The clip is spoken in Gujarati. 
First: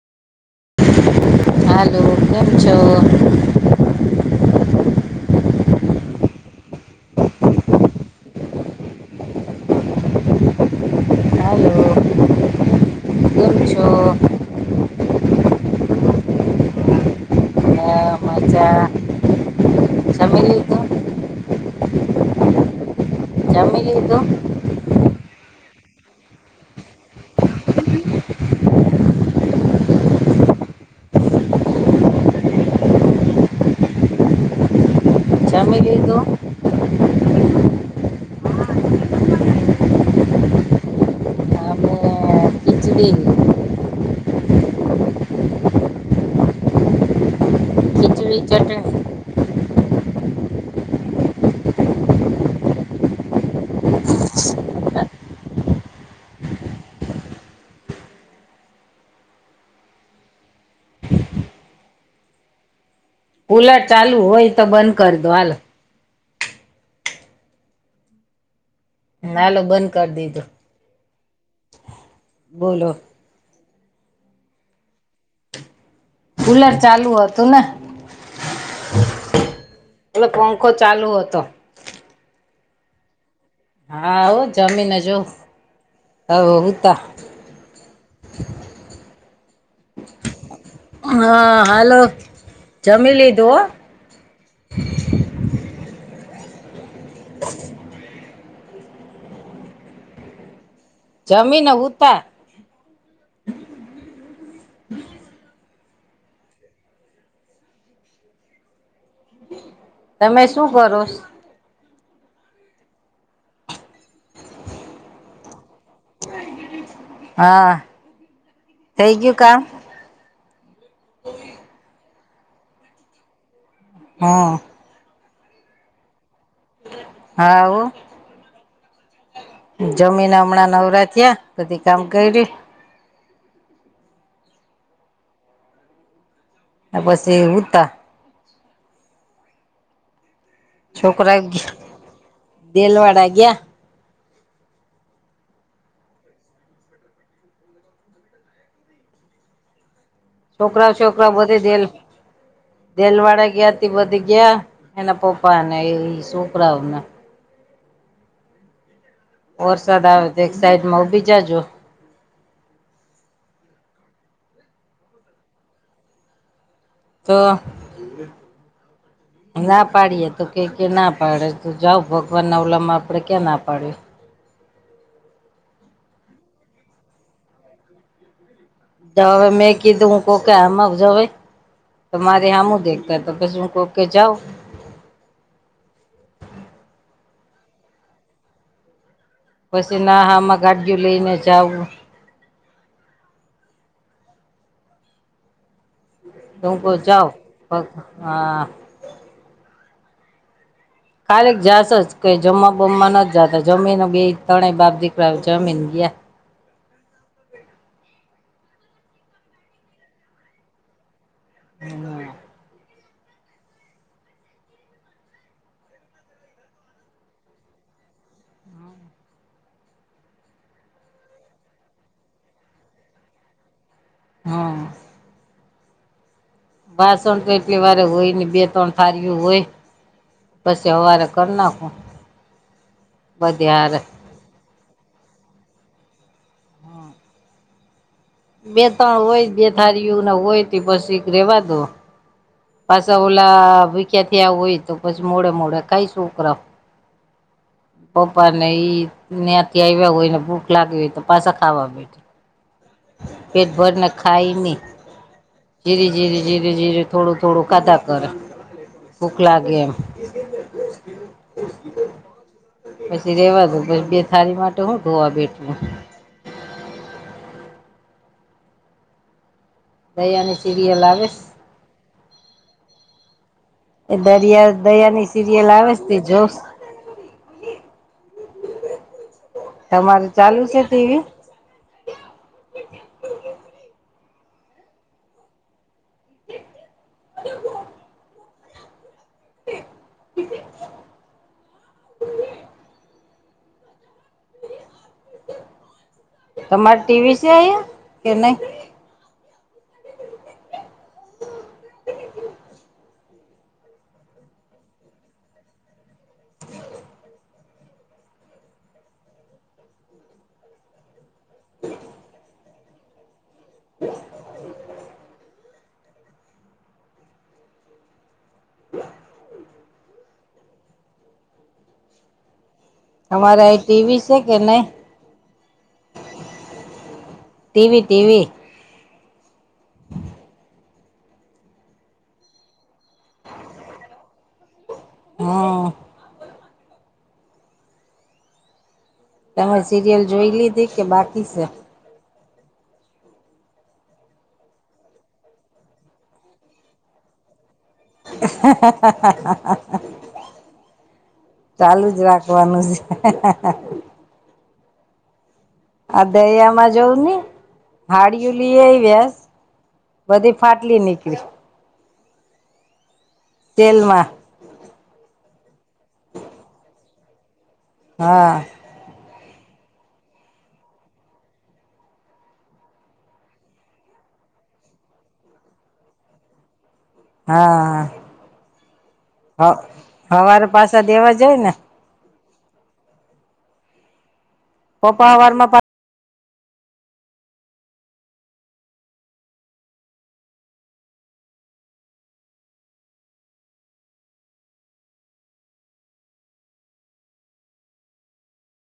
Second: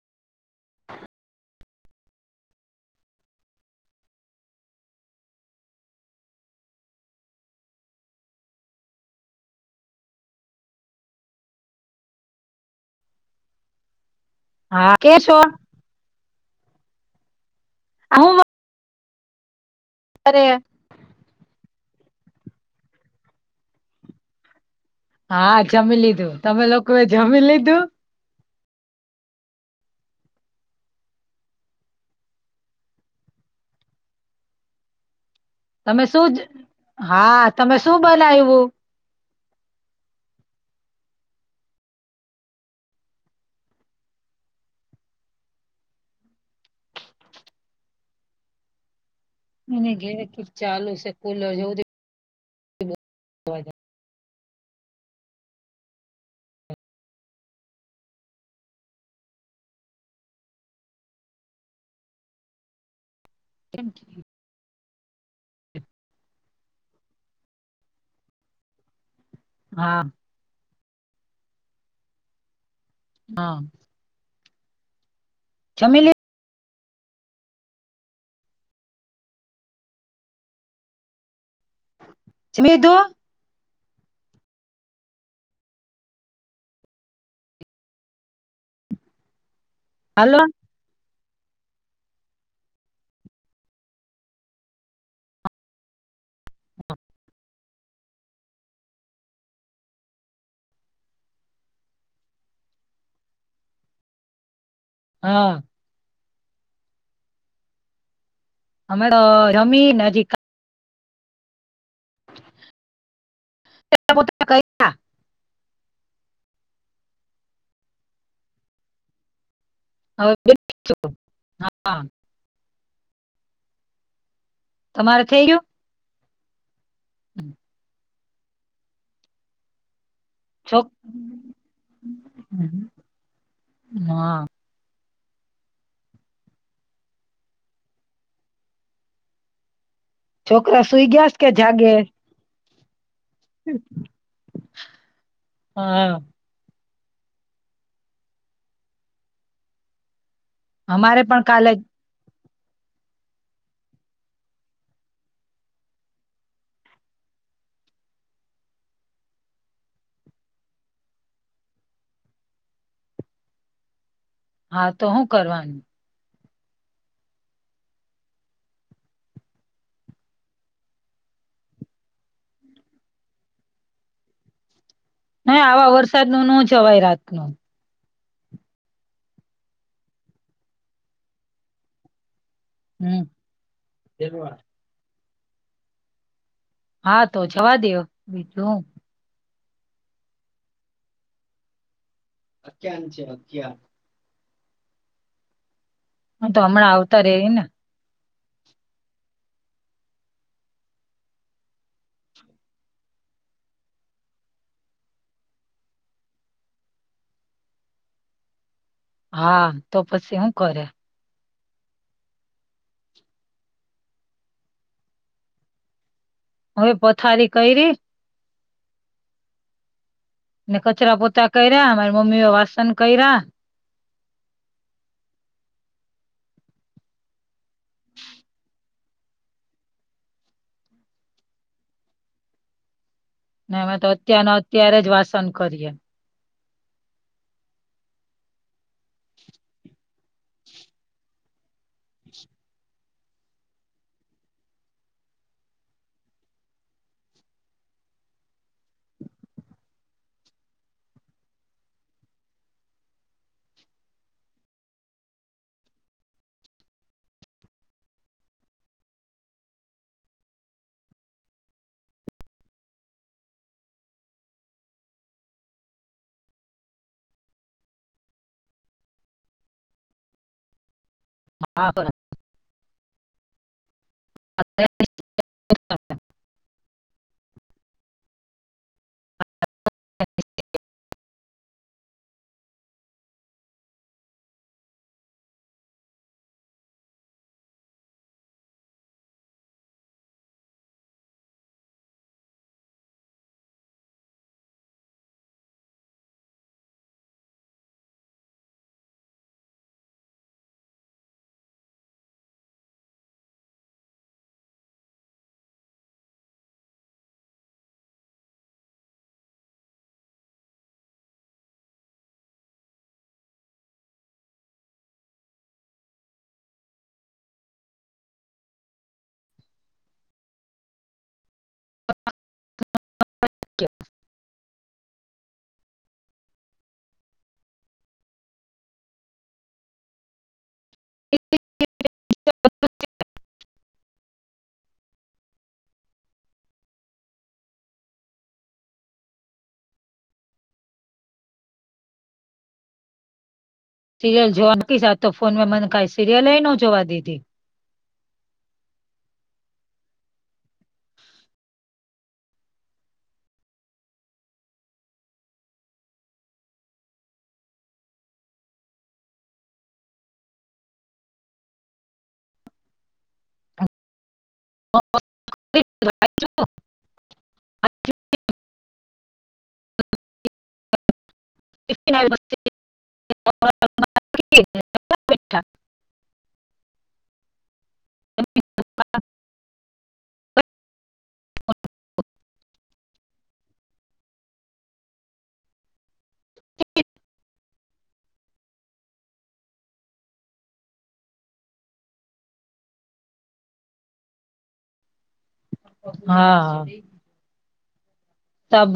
હાલો કેમ છો. હાલો. કેમ છો. હા કે છો. [unintelligible] સાચા. અરે. જમી લીધું. હા જમી લીધું તમે લોકોએ જમી લીધું. જમી તમે લીધું? શું જ હા તમે શું બનાયવું. અમે ખીચડી, વી ચટણી. એને ઘેરે કંઈક ચાલુ છે કૂલર જેવું જે બોવ અવાજ આવે. કુલર ચાલુ હોય તો બંધ કરી દો હાલ. હાલો બંધ હા કરી દીધું બોલો. હા. જમી લી. કૂલર ચાલુ હતું ને. એલે પંખો ચાલુ હતો. જમી લિઘુ હા ઓ જમીને જો હો હુંતા. [inaudible] હાલ હા હાલો જમીલધું હો. હ જમીને હુતા. હા અમે તો જમી નજી તમે શું કરોસ પો ક [inaudible] હા થઈ ગયું કામ. હવે હા [inaudible] હા તમારે થઈ ગું હા હો જમીન હમણાં છોક નવરા થયા બધી કામ કર્યું. હા આ પછી ઉતા છોકરા સુઈ ગયા છોકરા કે જાગે દેલવાડા ગયા હા છોકરા અમારે છોકરા પણ બધે કાલે દેલ દેલવાડાા ગયા બધી ગયા એના પપ્પાને એ છોકરાઓને. વરસાદ આવે એક સાઈડમાં ઉ બી જાજો હા તો હું કરવાનું. તો [inaudible] ના પાડીએ તો કે કે ના પાડે તો જાવ ભગવાન ના ઓલામમાં આપડે ક્યાં ના પાડએ. ના આવા વરસાદ નો જવાય રાત ન તો હવે મેં કીધું હું કોકે આમાજવે મારે આમુ‌ દેખતા હમ તો પછે હું કોકે જાઓ હા તો જવા દેવ બીજું હું પછી ના હામાં ગાડીઓ લઈને જાવું. અખ્યા છે અખ્યા [inaudible] હું તો ત હમણાં આવતા જાઓ રે ને હા ખાલી જાશો જ કે જમવા બમમાં ન જાતો જમીન બે ત્રણેય બાબ દીકરા જમીન ગયા હા તો પછી હું કરે. હમ હવે પથારી કેયરી ને કચરા પોતા કર્યા મારી મમ્મીઓ વાસન કર્યા. હા વાસણ તો એટલી વાર હોય ને બે ત્રણ થારીયો હોય. પછી અવારે કરી નાખું. બધી અમે હારે તો અત્યારનો અત્યારે જ વાસન કરીએ. બે ત્રણ હોય બે થારીય હોય બસ એક રેવા દો પાછા ઓલા ભૂખ્યા થયા હોય તો પછી મોડે મોડે કાઈશું ઉપરા પપ્પા ને ઈ ત્યાથી આવ્યા હોય ને ભૂખ લાગી હોય તો પાછા ખાવા બેઠી. પેટ ભરને ખાય ની. જીરી જીરી જીરી જીરી થોડું થોડું ખાધા કરે ભૂખ લાગે એમ [inaudible] પછી રેવા દો પછી બે થાળી માટે હુ ધોવા બેઠું દયાની સીરયલ આવેશ હા [unintelligible] એ દરિયા દયાની સિરિયલ આવે છે, તે જો તમારે ચાલુ છે, ટીવી? અ [inaudible] તમારે ટીવી છે, અયા કે નય? [inaudible] હ હ તમારે એ ટીવી છે, કે નહીં ટીવી ટીવી. [inaudible] હ. તમે સિરિયલ જોઈ લીધી કે બાકી છે? સિરિયલ જોવા નકીશ આતો ફોન મા મને કઈ સિરિયલય ન જોવા દીધી [inaudible] ચાલુ જ રાખવાનું છે. આ દયામાં જોવની હાડીયુ લીઆવયાસ બધી ફાટલી નીકરી તેલમાં. હ હા. [inaudible] હા હ હવારે પાસા દેવા જય ને પપ્પા હવારમાં પા હા. તબ